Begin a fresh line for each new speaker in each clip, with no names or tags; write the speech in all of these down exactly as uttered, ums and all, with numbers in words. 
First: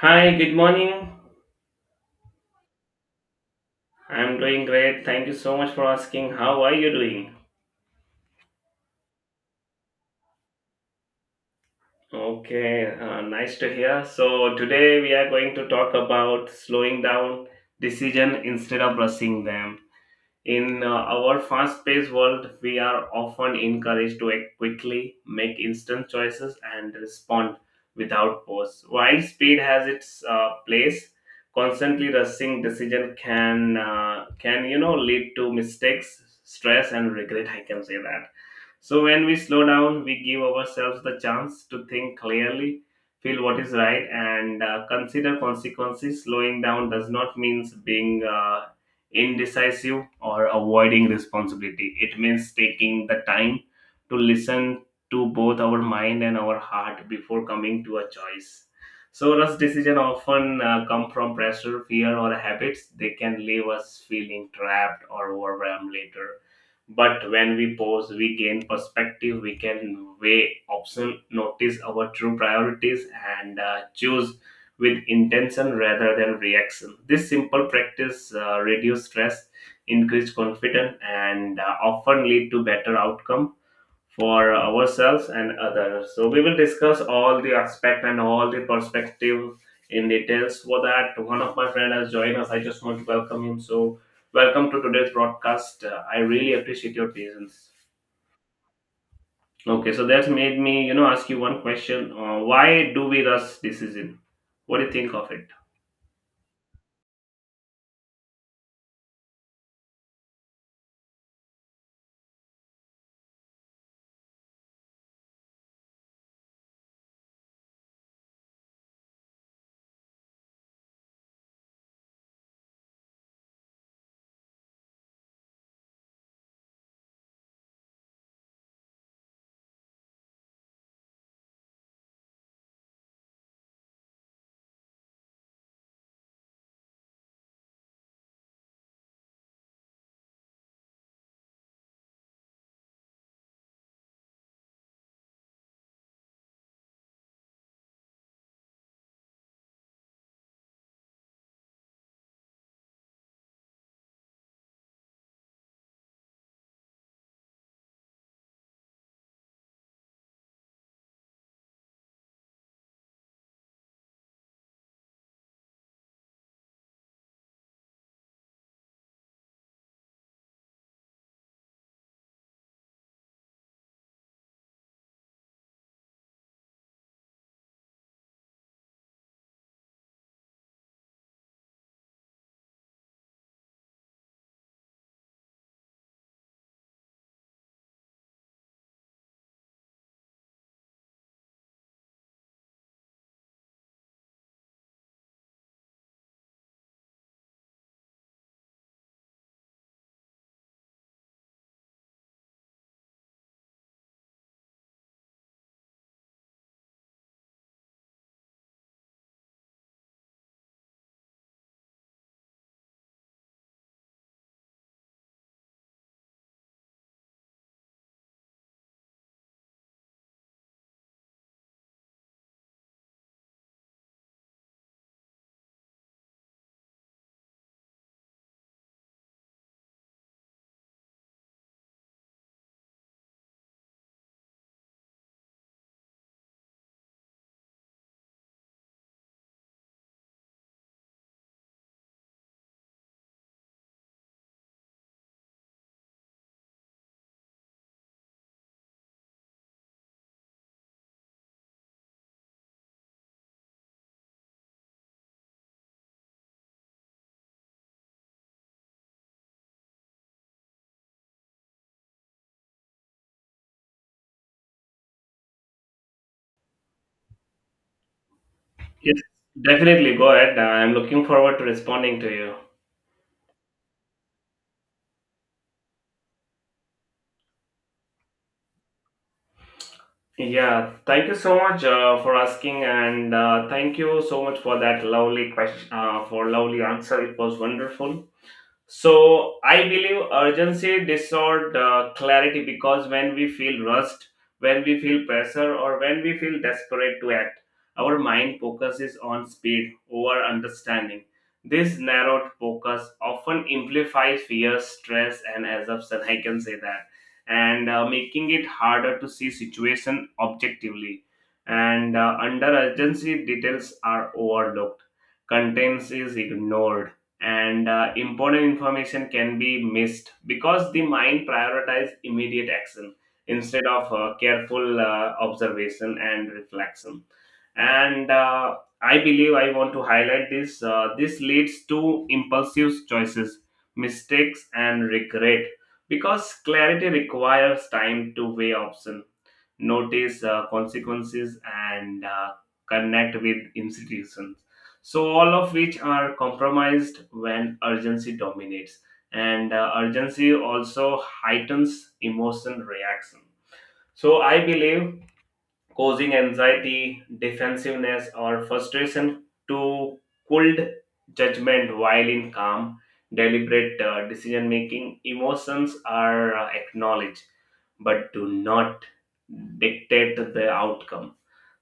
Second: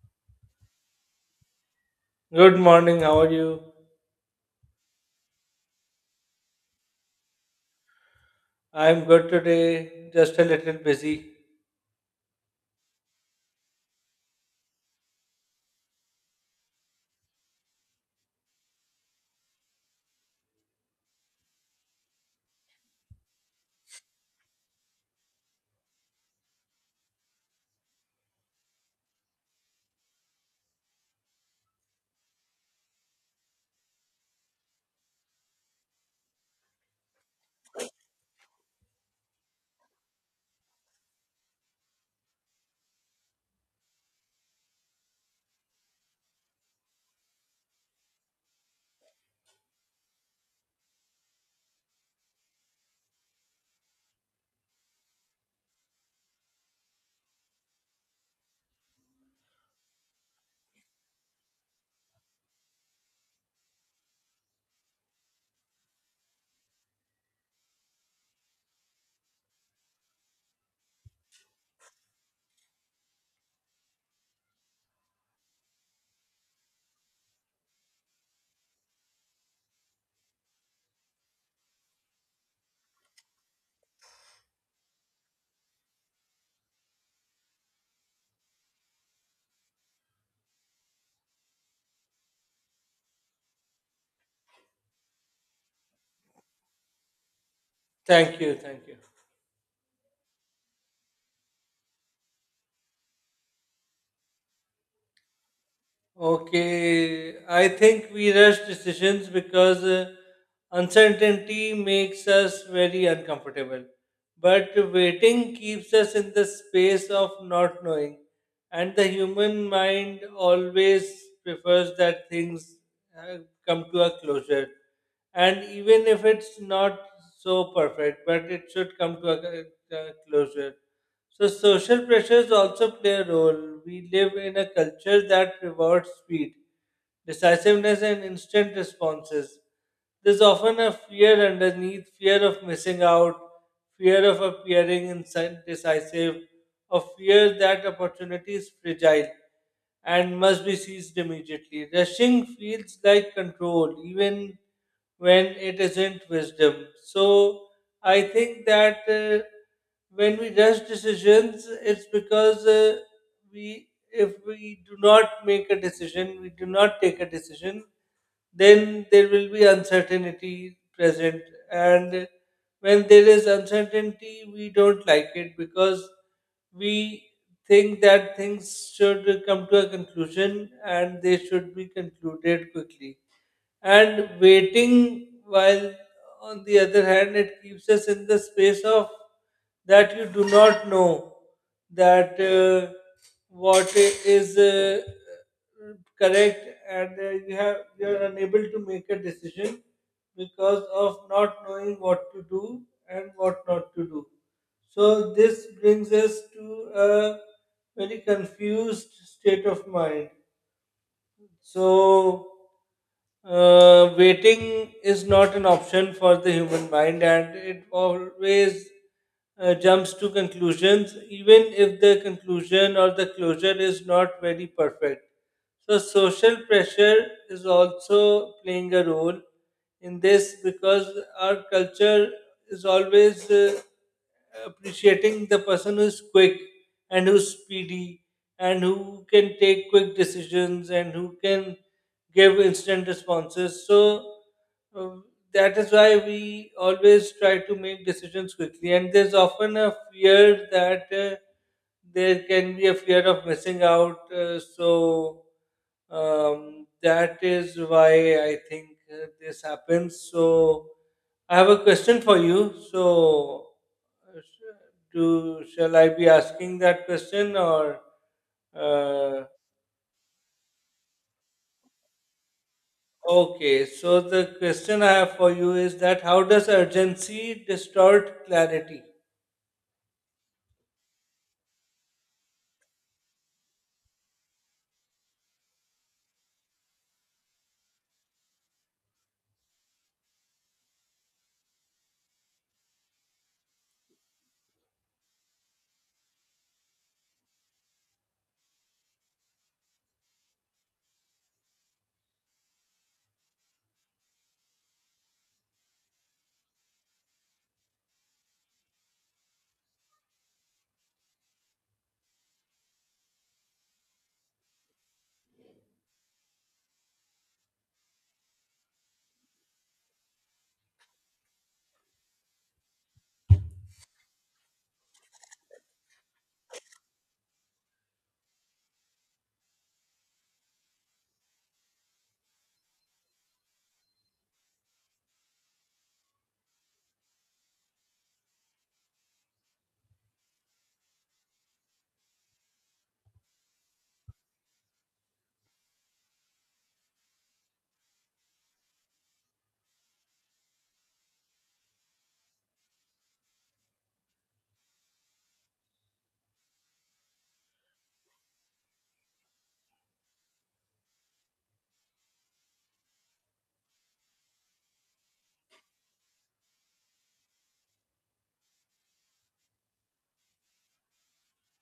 Hi, good morning.
Good morning, how are you?
I'm doing great. Thank you so much for asking. How are you doing?
I'm good today, just a little busy.
Okay, uh, nice to hear. So, today we are going to talk about slowing down decision instead of rushing them. In uh, our fast paced world, we are often encouraged to act quickly, make instant choices, and respond without pause. While speed has its uh, place, constantly rushing decision can uh, can you know lead to mistakes, stress, and regret. I can say that. So when we slow down, we give ourselves the chance to think clearly, feel what is right, and uh, consider consequences. Slowing down does not mean being uh, indecisive, or avoiding responsibility. It means taking the time to listen to both our mind and our heart before coming to a choice. So, rush decision often uh, come from pressure, fear, or habits. They can leave us feeling trapped or overwhelmed later. But when we pause, we gain perspective. We can weigh options, notice our true priorities, and uh, choose with intention rather than reaction. This simple practice uh, reduce stress, increase confidence, and uh, often lead to better outcome for ourselves and others. So we will discuss all the aspect and all the perspective in details. For that, one of my friend has joined us. I just want to welcome him. So welcome to today's broadcast. Uh, I really appreciate your presence.
Thank you, thank you.
Okay, so that's made me, you know, ask you one question. Uh, why do we rush decision? What do you think of it?
Okay, I think we rush decisions because uh, uncertainty makes us very uncomfortable. But waiting keeps us in the space of not knowing. And the human mind always prefers that things uh, come to a closure. And even if it's not so perfect, but it should come to a, a closure. So social pressures also play a role. We live in a culture that rewards speed, decisiveness, and instant responses. There's often a fear underneath, fear of missing out, fear of appearing indecisive, or fear that opportunity is fragile and must be seized immediately. Rushing feels like control, even when it isn't wisdom. So I think that uh, when we rush decisions, it's because uh, we, if we do not make a decision, we do not take a decision, then there will be uncertainty present. And when there is uncertainty, we don't like it because we think that things should come to a conclusion and they should be concluded quickly, and waiting, while on the other hand, it keeps us in the space of that you do not know that uh, what i- is uh, correct, and uh, you have you are unable to make a decision because of not knowing what to do and what not to do, so this brings us to a very confused state of mind. So uh, waiting is not an option for the human mind, and it always uh, jumps to conclusions, even if the conclusion or the closure is not very perfect. So, social pressure is also playing a role in this because our culture is always uh, appreciating the person who's quick and who's speedy and who can take quick decisions and who can give instant responses. So um, that is why we always try to make decisions quickly. And there's often a fear that uh, there can be a fear of missing out. Uh, so um, that is why I think uh, this happens. So I have a question for you. So uh, sh- do shall I be asking that question, or?
Yes,
Uh,
definitely. Go ahead. Uh, I'm looking forward to responding to you.
Okay, so the question I have for you is that, how does urgency distort clarity?
Yeah, thank you so much uh, for asking, and uh, thank you so much for that lovely question, uh, for lovely answer. It was wonderful. So I believe urgency distort uh, clarity because when we feel rushed, when we feel pressure, or when we feel desperate to act, our mind focuses on speed over understanding. This narrowed focus often amplifies fear, stress, and assumption. I can say that, and uh, making it harder to see situation objectively. And uh, under urgency, details are overlooked, contents is ignored, and uh, important information can be missed because the mind prioritizes immediate action instead of uh, careful uh, observation and reflection. And uh, I believe I want to highlight this uh, this leads to impulsive choices, mistakes, and regret because clarity requires time to weigh options, notice uh, consequences, and uh, connect with institutions, so all of which are compromised when urgency dominates. And uh, urgency also heightens emotion reaction, so I believe causing anxiety, defensiveness, or frustration to cold judgment, while in calm, deliberate uh, decision making, emotions are uh, acknowledged but do not dictate the outcome.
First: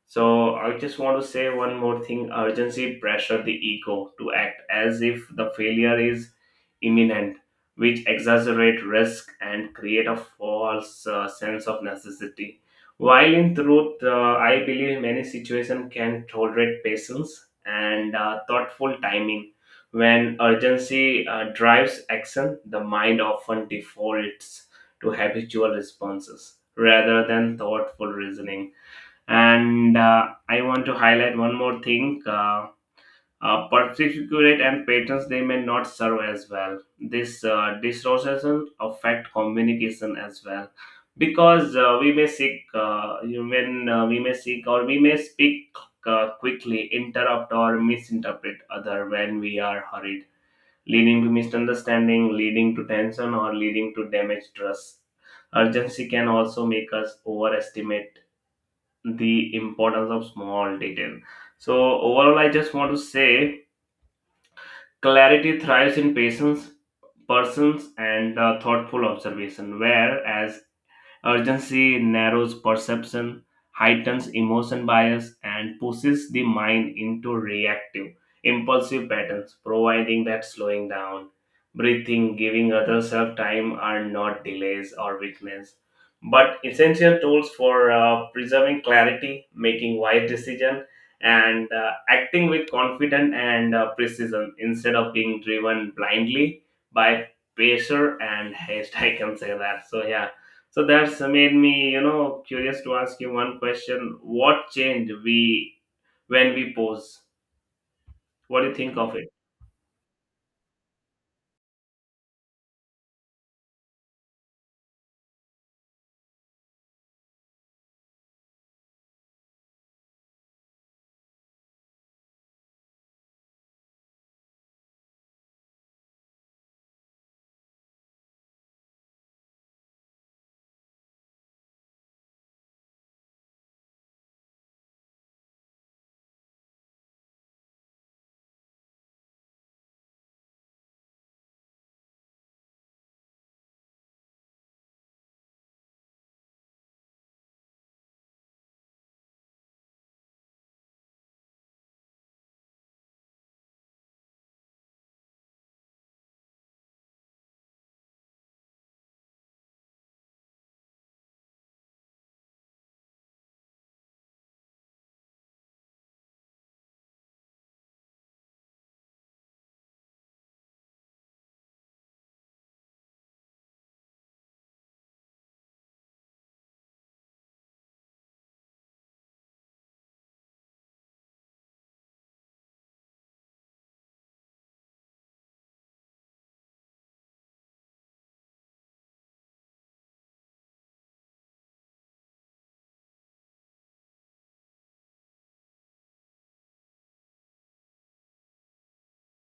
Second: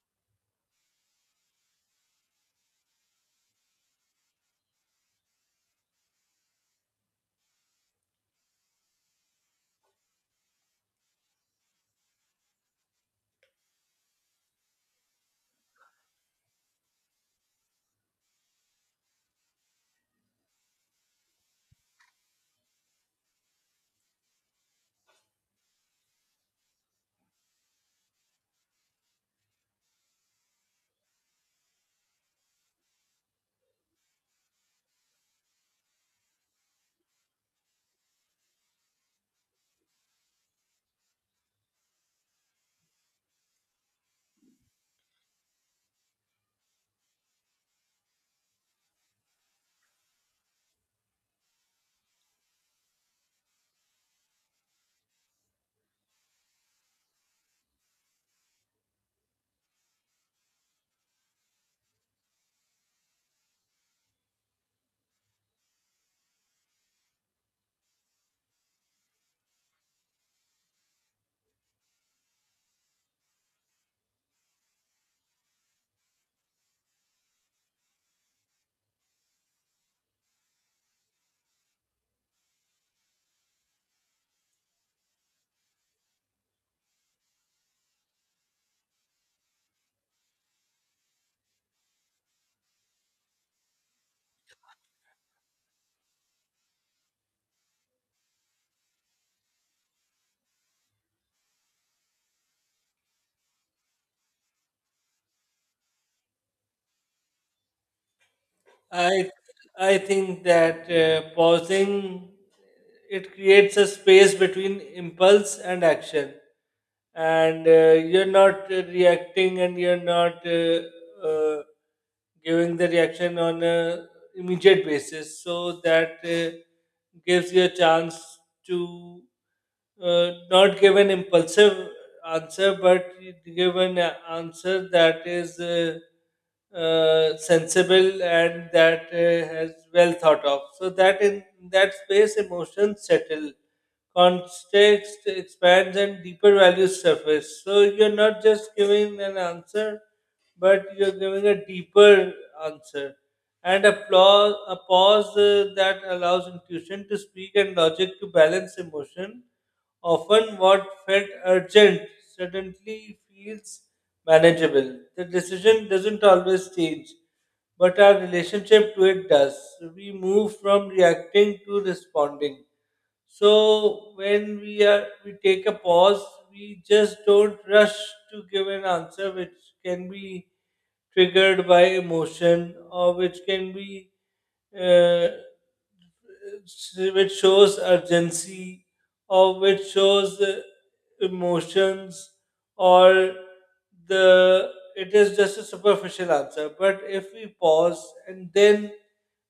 So I just want to say one more thing. Urgency pressure the ego to act as if the failure is imminent, which exaggerate risk and create a false uh, sense of necessity. While in truth, uh, I believe many situations can tolerate patience and uh, thoughtful timing. When urgency uh, drives action, the mind often defaults to habitual responses rather than thoughtful reasoning. And uh, I want to highlight one more thing. Uh, uh, particulate and patterns, they may not serve as well. This uh, dissociation affect communication as well because uh, we may seek uh, when uh, we may seek or we may speak uh, quickly, interrupt or misinterpret other when we are hurried, leading to misunderstanding, leading to tension, or leading to damaged trust. Urgency can also make us overestimate the importance of small detail. So overall, I just want to say clarity thrives in patience, persons, and uh, thoughtful observation, whereas urgency narrows perception, heightens emotion bias, and pushes the mind into reactive, impulsive patterns, providing that slowing down, breathing, giving other self time are not delays or weakness, but essential tools for uh, preserving clarity, making wise decisions, and uh, acting with confidence and uh, precision instead of being driven blindly by pressure and haste. I can say that. So, yeah, so that's made me, you know, curious to ask you one question. What change we when we pose? What do you think of it?
I I think that uh, pausing, it creates a space between impulse and action, and uh, you're not uh, reacting and you're not uh, uh, giving the reaction on a immediate basis, so that uh, gives you a chance to uh, not give an impulsive answer, but give an answer that is uh, uh, sensible and that uh, has well thought of. So that in that space, emotions settle, context expands, and deeper values surface. So you're not just giving an answer, but you're giving a deeper answer. And a pause, a pause uh, that allows intuition to speak and logic to balance emotion. Often, what felt urgent suddenly feels manageable. The decision doesn't always change, but our relationship to it does. We move from reacting to responding. So when we are we take a pause, we just don't rush to give an answer which can be triggered by emotion, or which can be uh, which shows urgency, or which shows uh, emotions, or the it is just a superficial answer. But if we pause and then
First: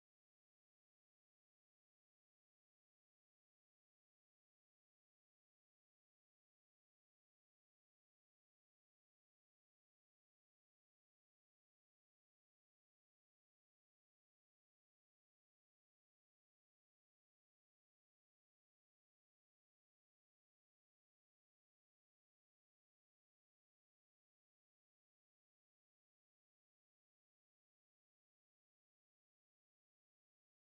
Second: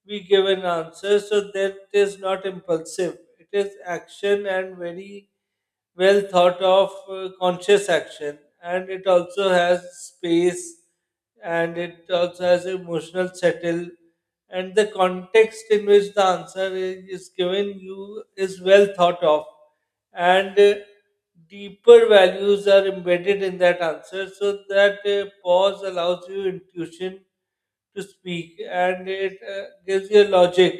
we give an answer, so that is not impulsive. It is action and very well thought of uh, conscious action. And it also has space, and it also has emotional settle. And the context in which the answer is given you is well thought of, and uh, deeper values are embedded in that answer, so that uh, pause allows you intuition to speak, and it uh, gives you logic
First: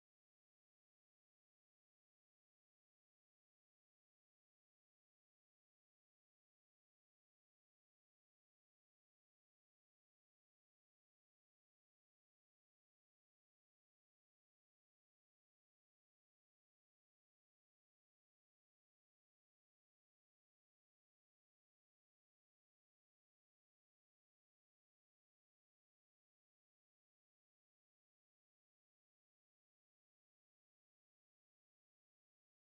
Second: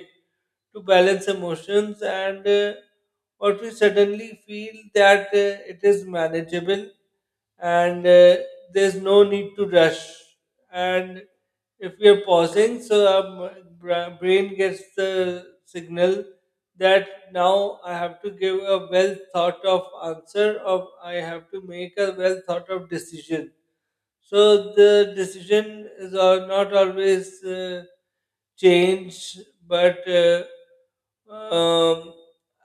to balance emotions, and uh, what we suddenly feel that uh, it is manageable, and uh, there's no need to rush. And if we are pausing, so our m- bra- brain gets the signal that now I have to give a well thought of answer, or I have to make a well thought of decision. So the decision is al- not always uh, changed, but uh, um,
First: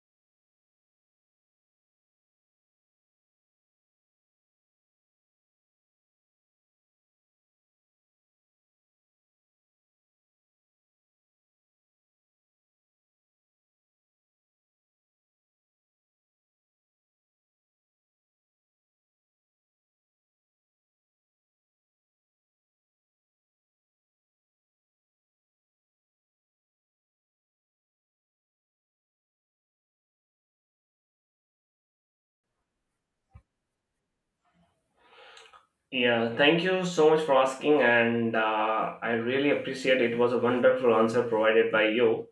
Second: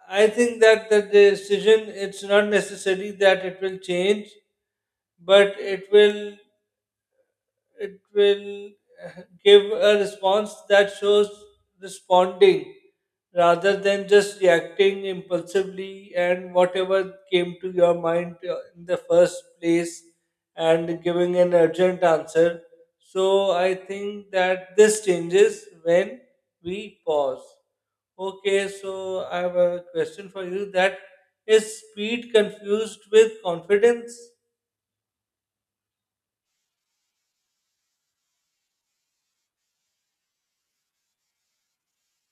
I think that the decision, it's not necessary that it will change, but it will it will uh, give a response that shows responding rather than just reacting impulsively and whatever came to your mind uh, in the first place, and giving an urgent answer. So I think that this changes when we pause. Okay, so I have a question for you, that is speed confused with confidence?
Yeah, thank you so much for asking, and uh, I really appreciate it. Was a wonderful answer provided by you.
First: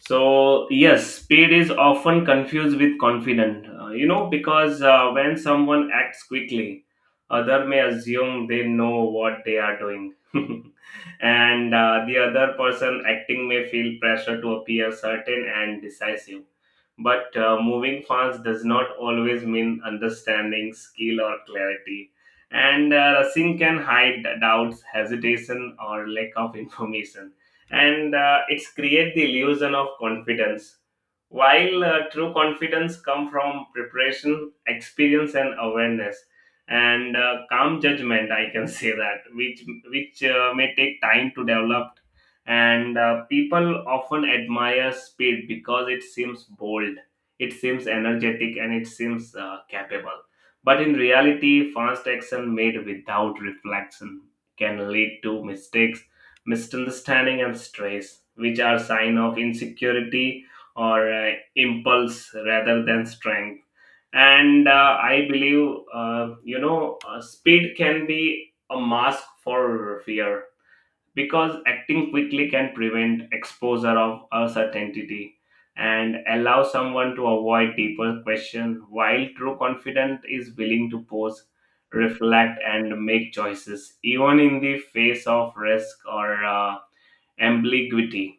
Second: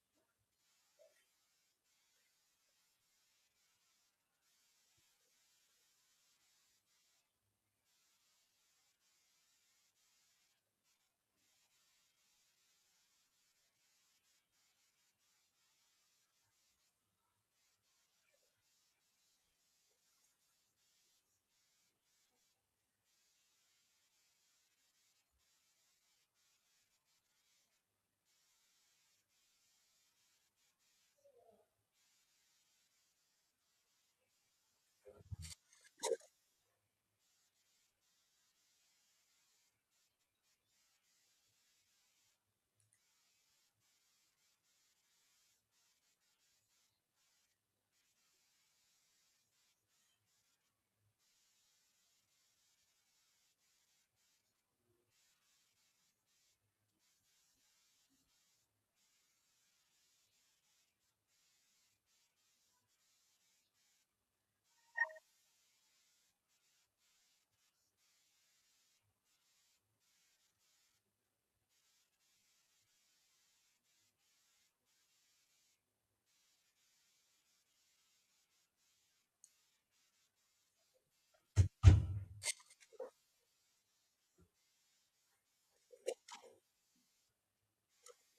So, yes, speed is often confused with confident, uh, you know, because uh, when someone acts quickly, other may assume they know what they are doing. And uh, the other person acting may feel pressure to appear certain and decisive. But uh, moving fast does not always mean understanding, skill, or clarity. And uh, rushing can hide doubts, hesitation, or lack of information, and uh, it's create the illusion of confidence while uh, true confidence come from preparation, experience, and awareness, and uh, calm judgment, I can say that, which which uh, may take time to develop. And uh, people often admire speed because it seems bold, it seems energetic, and it seems uh, capable, but in reality fast action made without reflection can lead to mistakes, misunderstanding, and stress, which are sign of insecurity or uh, impulse rather than strength. And uh, I believe uh, you know uh, speed can be a mask for fear because acting quickly can prevent exposure of uncertainty and allow someone to avoid deeper question, while true confidence is willing to pause, reflect, and make choices even in the face of risk or uh, ambiguity.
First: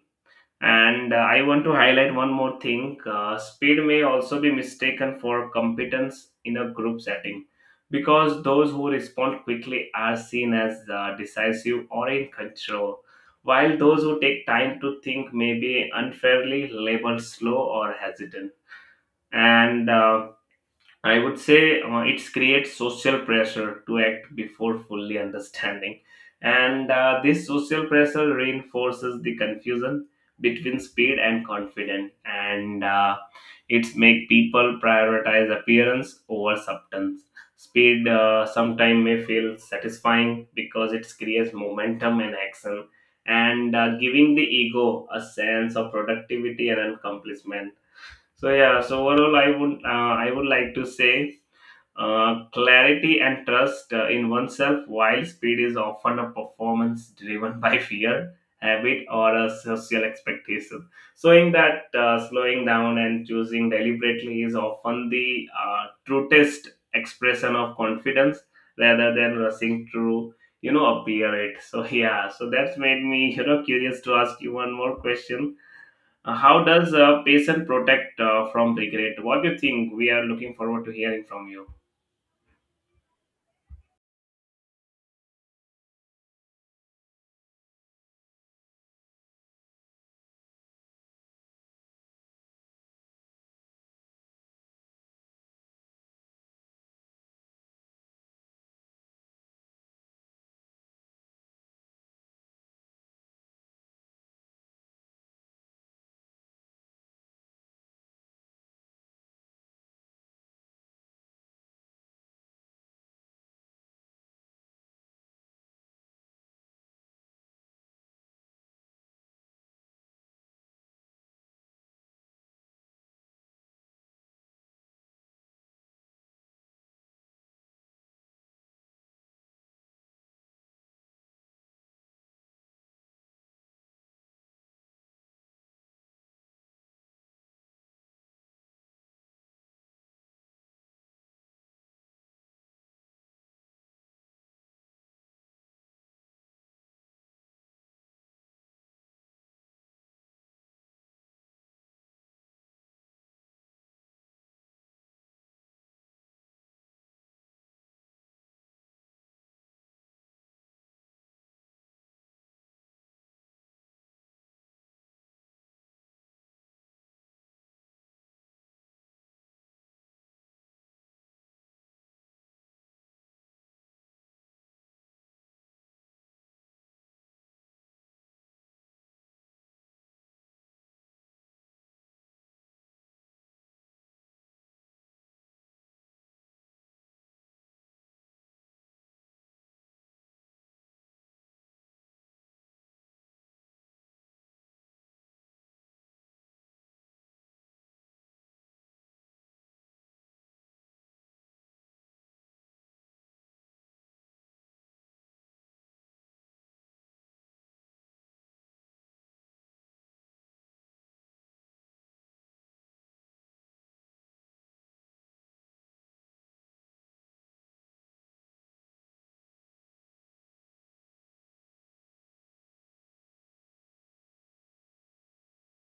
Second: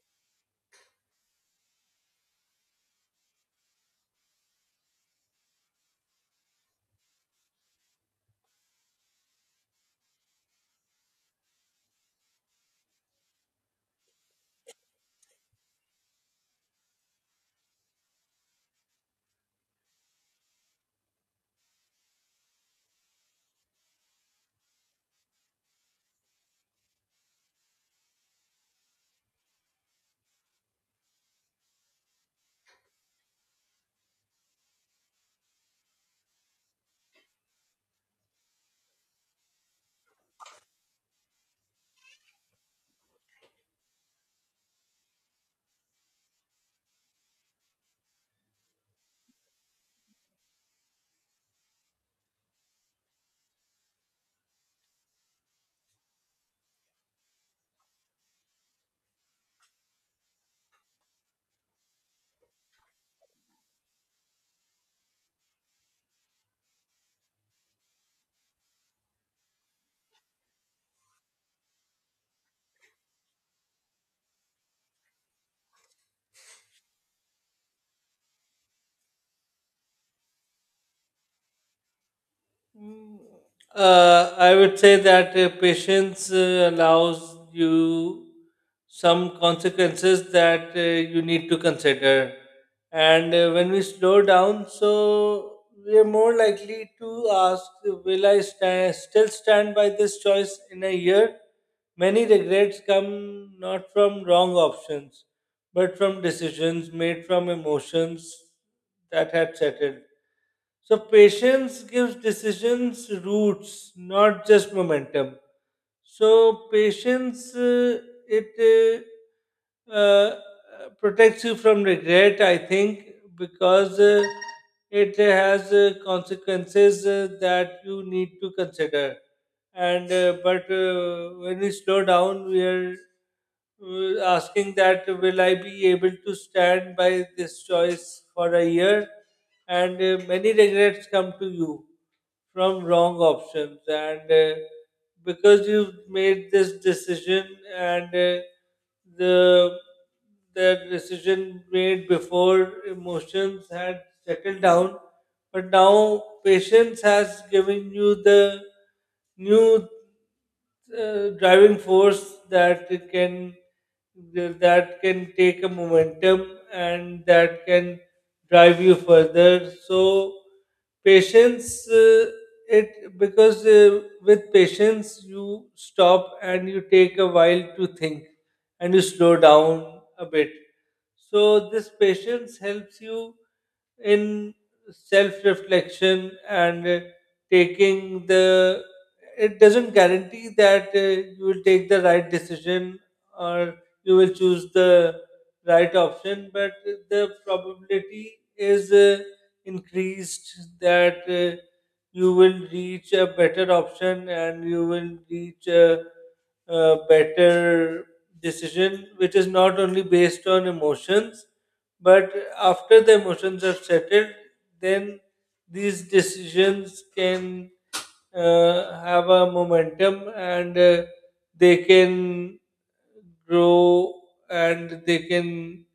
And uh, I want to highlight one more thing. Uh, speed may also be mistaken for competence in a group setting because those who respond quickly are seen as uh, decisive or in control, while those who take time to think may be unfairly labeled slow or hesitant. And uh, I would say uh, it creates social pressure to act before fully understanding. And uh, this social pressure reinforces the confusion between speed and confidence. And uh, it's make people prioritize appearance over substance. Speed uh, sometimes may feel satisfying because it creates momentum and action, and uh, giving the ego a sense of productivity and accomplishment. So yeah, so overall, I would uh, I would like to say uh, clarity and trust uh, in oneself. While speed is often a performance driven by fear, habit, or a social expectation, so in that uh, slowing down and choosing deliberately is often the uh, truest expression of confidence rather than rushing through you know appear it. So yeah, so that's made me you know curious to ask you one more question. Uh, how does a patient protect uh, from regret? What do you think? We are looking forward to hearing from you.
Mm, Uh, I would say that uh, patience uh, allows you some consequences that uh, you need to consider. And uh, when we slow down, so we are more likely to ask, will I stand, still stand by this choice in a year? Many regrets come not from wrong options, but from decisions made from emotions that had settled. So patience gives decisions roots, not just momentum. So patience uh, it uh, uh, protects you from regret, I think, because uh, it has uh, consequences uh, that you need to consider. And uh, but uh, when we slow down, we are uh, asking that, will I be able to stand by this choice for a year? And uh, many regrets come to you from wrong options, and uh, because you've made this decision. And uh, the the decision made before emotions had settled down, but now patience has given you the new uh, driving force that it can that can take a momentum and that can drive you further. So patience, uh, it, because uh, with patience you stop and you take a while to think and you slow down a bit. So this patience helps you in self-reflection, and uh, taking the, it doesn't guarantee that uh, you will take the right decision or you will choose the right option, but the probability is uh, increased that uh, you will reach a better option and you will reach a uh, better decision, which is not only based on emotions, but after the emotions have settled, then these decisions can uh, have a momentum, and uh, they can grow and they can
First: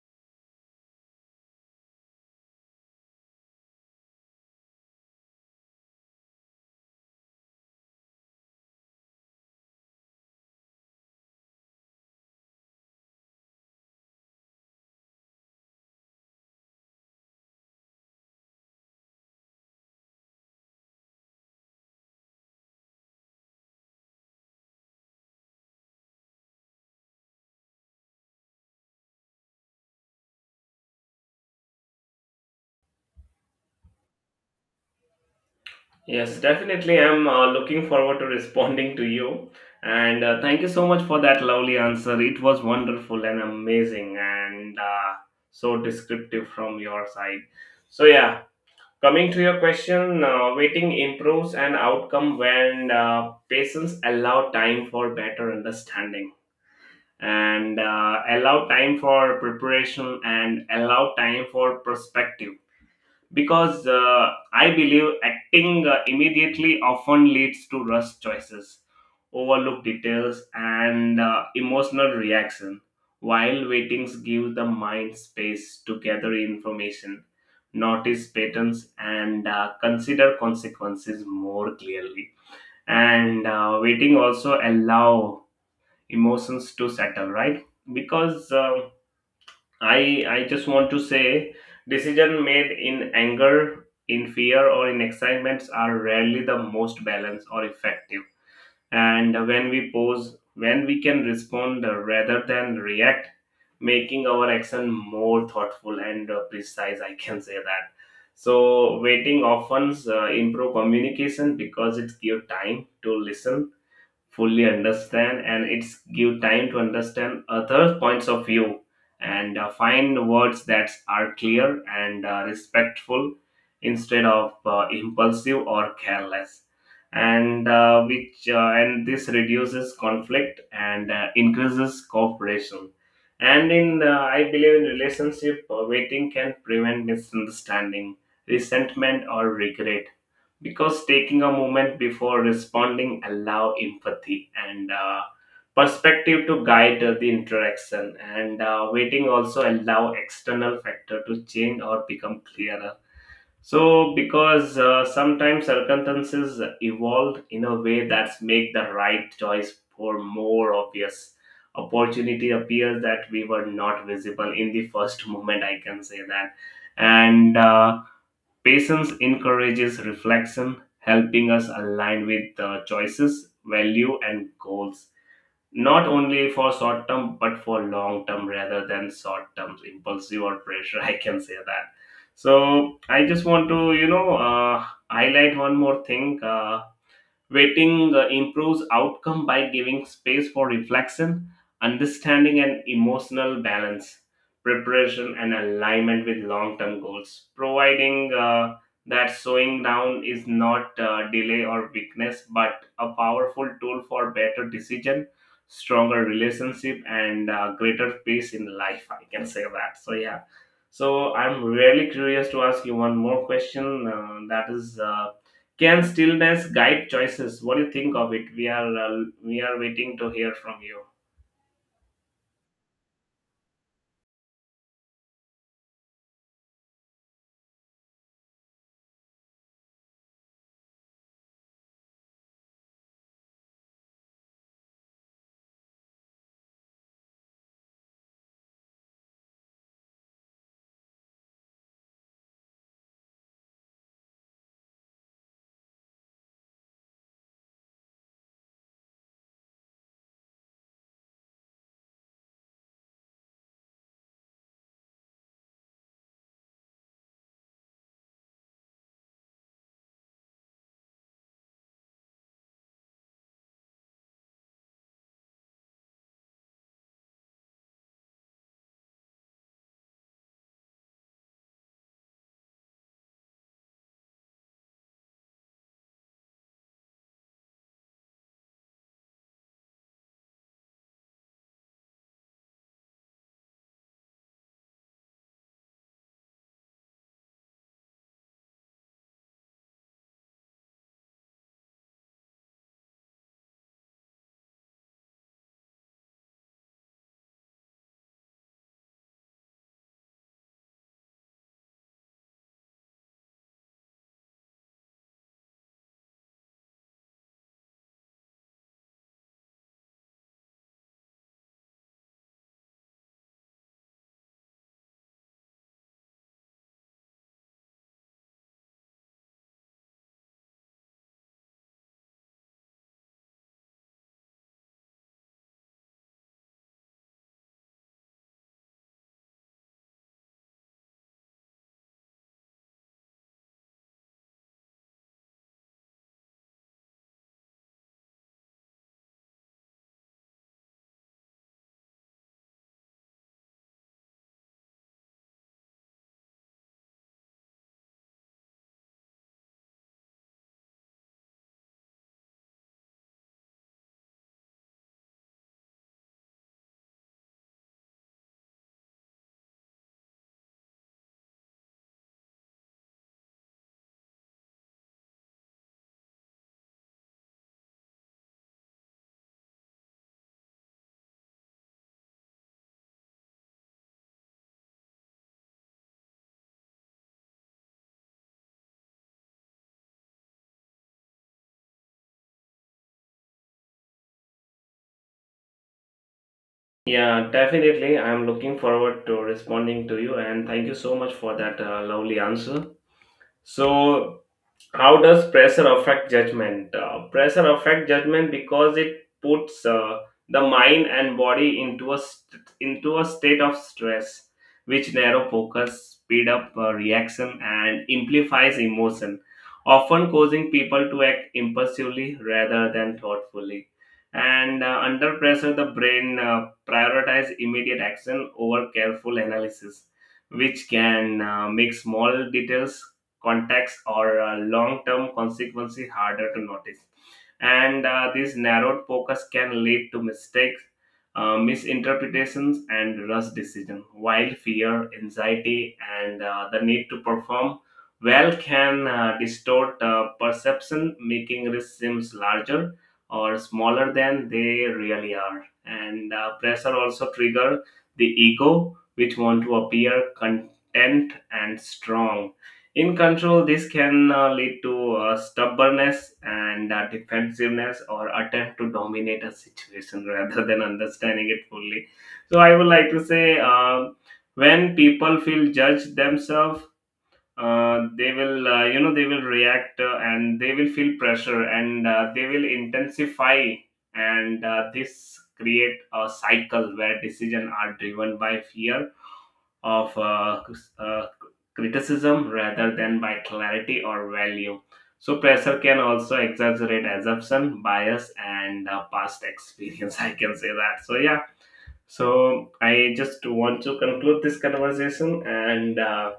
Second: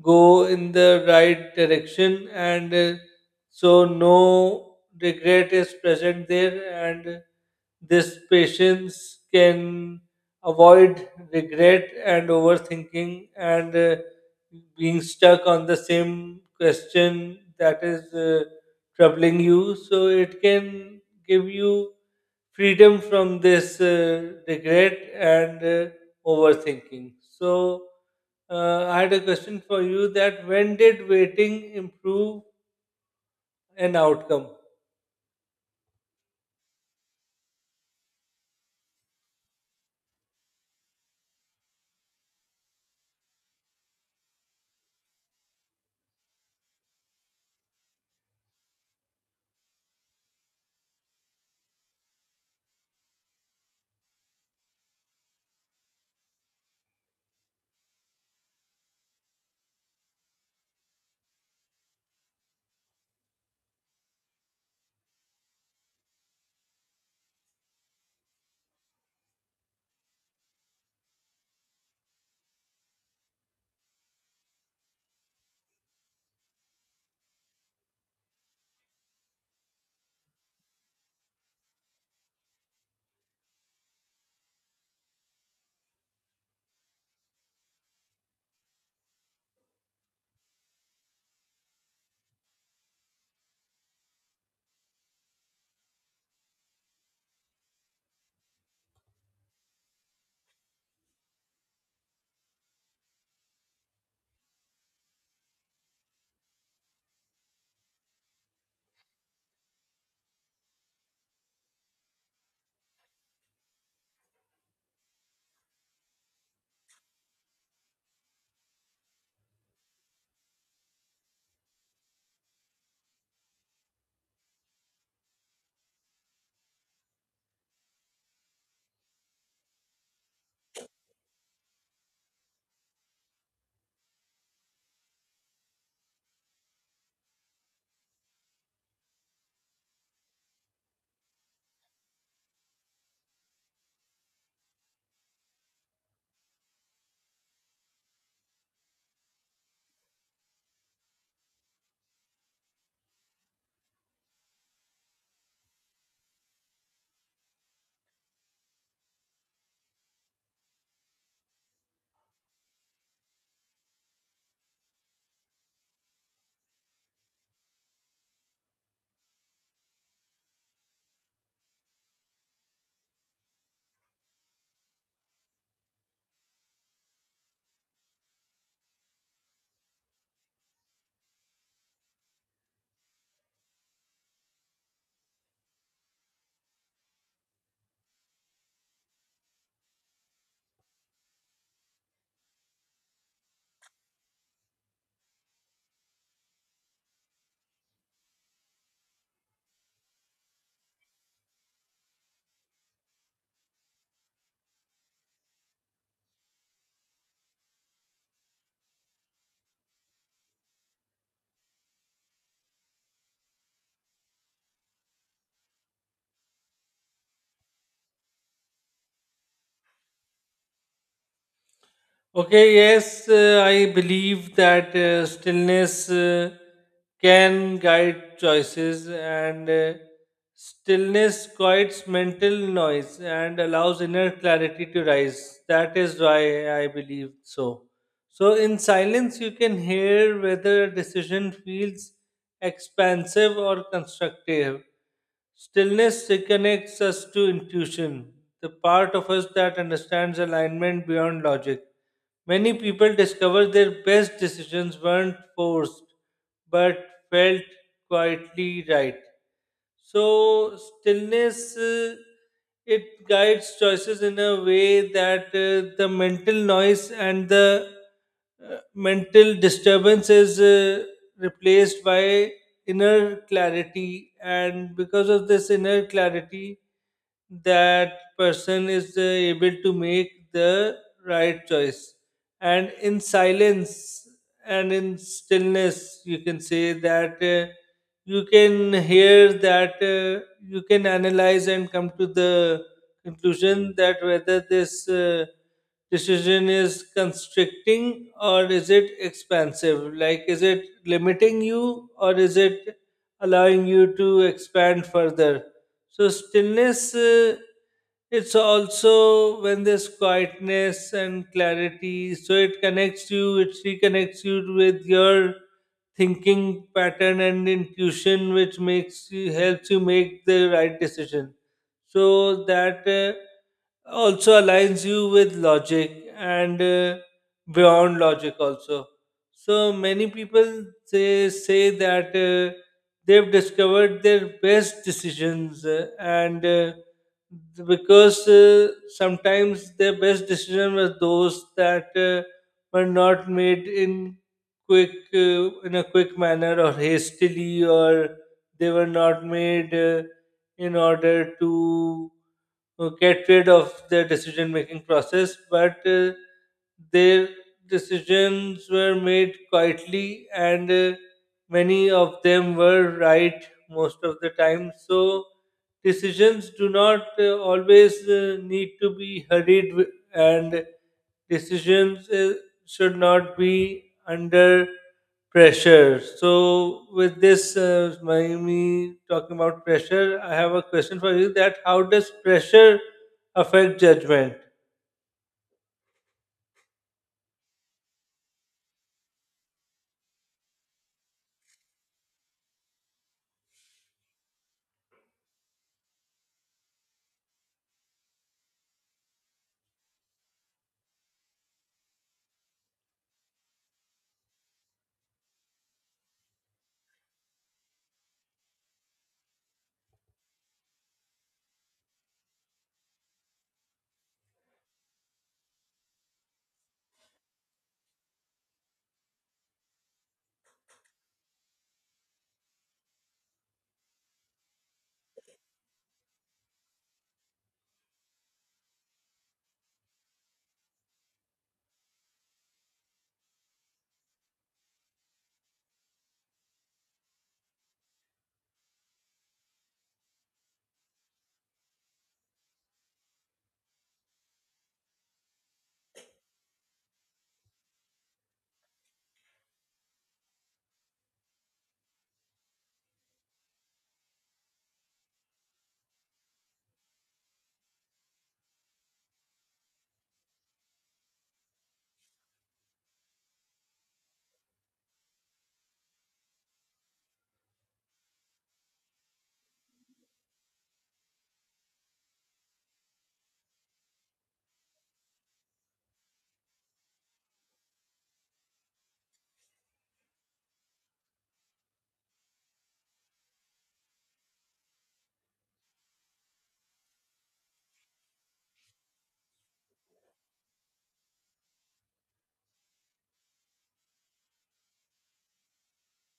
go in the right direction. And uh, so no regret is present there. And this patience can avoid regret and overthinking, and uh, being stuck on the same question that is uh, troubling you, so it can give you freedom from this uh, regret and uh, overthinking. So, uh, I had a question for you, that when did waiting improve an outcome?
Yes, definitely. I'm uh, looking forward to responding to you. And uh, thank you so much for that lovely answer. It was wonderful and amazing, and uh, so descriptive from your side. So, yeah, coming to your question, uh, waiting improves an outcome when uh, patients allow time for better understanding, and uh, allow time for preparation, and allow time for perspective, because uh, I believe acting uh, immediately often leads to rush choices, overlooked details, and uh, emotional reaction, while waitings give the mind space to gather information, notice patterns, and uh, consider consequences more clearly. And uh, waiting also allow emotions to settle right because um, i i just want to say decision made in anger, in fear, or in excitements are rarely the most balanced or effective, and when we pause, when we can respond rather than react, making our action more thoughtful and uh, precise, I can say that. So waiting often uh, improve communication because it gives time to listen fully, understand, and it's give time to understand other points of view, and uh, find words that are clear and uh, respectful instead of uh, impulsive or careless, and uh, which uh, and this reduces conflict and uh, increases cooperation. And in uh, I believe in relationship, uh, waiting can prevent misunderstanding, resentment, or regret because taking a moment before responding allow empathy and uh, perspective to guide uh, the interaction. And uh, waiting also allow external factor to change or become clearer, so because uh, sometimes circumstances evolve in a way that's make the right choice for more obvious, opportunity appears that we were not visible in the first moment, I can say that. And uh, patience encourages reflection, helping us align with the choices, value, and goals, not only for short term but for long term rather than short term impulsive or pressure. I can say that. So I just want to, you know, uh, highlight one more thing. Uh, Waiting uh, improves outcome by giving space for reflection, understanding, and emotional balance, preparation, and alignment with long term goals, providing uh, that slowing down is not uh, delay or weakness but a powerful tool for better decision, stronger relationship, and uh, greater peace in life, I can say that. So yeah, so I'm really curious to ask you one more question, uh, that is, uh, can stillness guide choices? What do you think of it? We are uh, we are waiting to hear from you.
Okay, yes, uh, I believe that uh, stillness uh, can guide choices. And uh, stillness quiets mental noise and allows inner clarity to rise. That is why I believe so. So, in silence, you can hear whether a decision feels expansive or constructive. Stillness reconnects us to intuition, the part of us that understands alignment beyond logic. Many people discover their best decisions weren't forced but felt quietly right. So stillness, uh, it guides choices in a way that uh, the mental noise and the uh, mental disturbance is uh, replaced by inner clarity, and because of this inner clarity that person is uh, able to make the right choice. And in silence and in stillness, you can say that uh, you can hear that uh, you can analyze and come to the conclusion that whether this uh, decision is constricting or is it expansive, like is it limiting you or is it allowing you to expand further. So stillness, uh, it's also when there's quietness and clarity, so it connects you, it reconnects you with your thinking pattern and intuition, which makes you helps you make the right decision. So that uh, also aligns you with logic and uh, beyond logic also. So many people say, say that uh, they've discovered their best decisions, uh, and uh, because uh, sometimes their best decision were those that uh, were not made in quick uh, in a quick manner or hastily, or they were not made uh, in order to uh, get rid of their decision making process, but uh, their decisions were made quietly, and uh, many of them were right most of the time. So decisions do not uh, always uh, need to be hurried, wi- and decisions uh, should not be under pressure. So, with this, uh, my, me talking about pressure, I have a question for you: that how does pressure affect judgment?
Yeah, definitely. I'm looking forward to responding to you, and thank you so much for that uh, lovely answer. So how does pressure affect judgment? Uh, pressure affect judgment because it puts uh, the mind and body into a st- into a state of stress which narrow focus, speed up uh, reaction, and amplifies emotion, often causing people to act impulsively rather than thoughtfully. And uh, under pressure, the brain uh, prioritize immediate action over careful analysis, which can uh, make small details, contacts, or uh, long-term consequences harder to notice. And uh, this narrowed focus can lead to mistakes, uh, misinterpretations, and rush decision, while fear, anxiety, and uh, the need to perform well can uh, distort uh, perception, making risks seems larger or smaller than they really are. And uh, pressure also trigger the ego which want to appear content and strong in control. This can uh, lead to uh, stubbornness and uh, defensiveness or attempt to dominate a situation rather than understanding it fully. So, I would like to say um, when people feel judged themselves, uh, they will, uh, you know, they will react, uh, and they will feel pressure, and uh, they will intensify. And uh, this create a cycle where decisions are driven by fear of uh, uh, criticism rather than by clarity or value. So pressure can also exaggerate assumption, bias, and uh, past experience. I can say that. So yeah. So I just want to conclude this conversation, and uh,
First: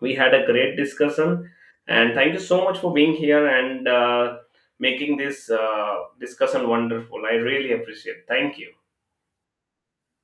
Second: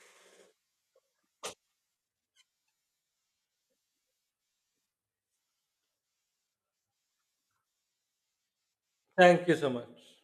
we had a great discussion. And thank you so much for being here and uh, making this uh, discussion wonderful. I really appreciate. Thank you.
Thank you so much.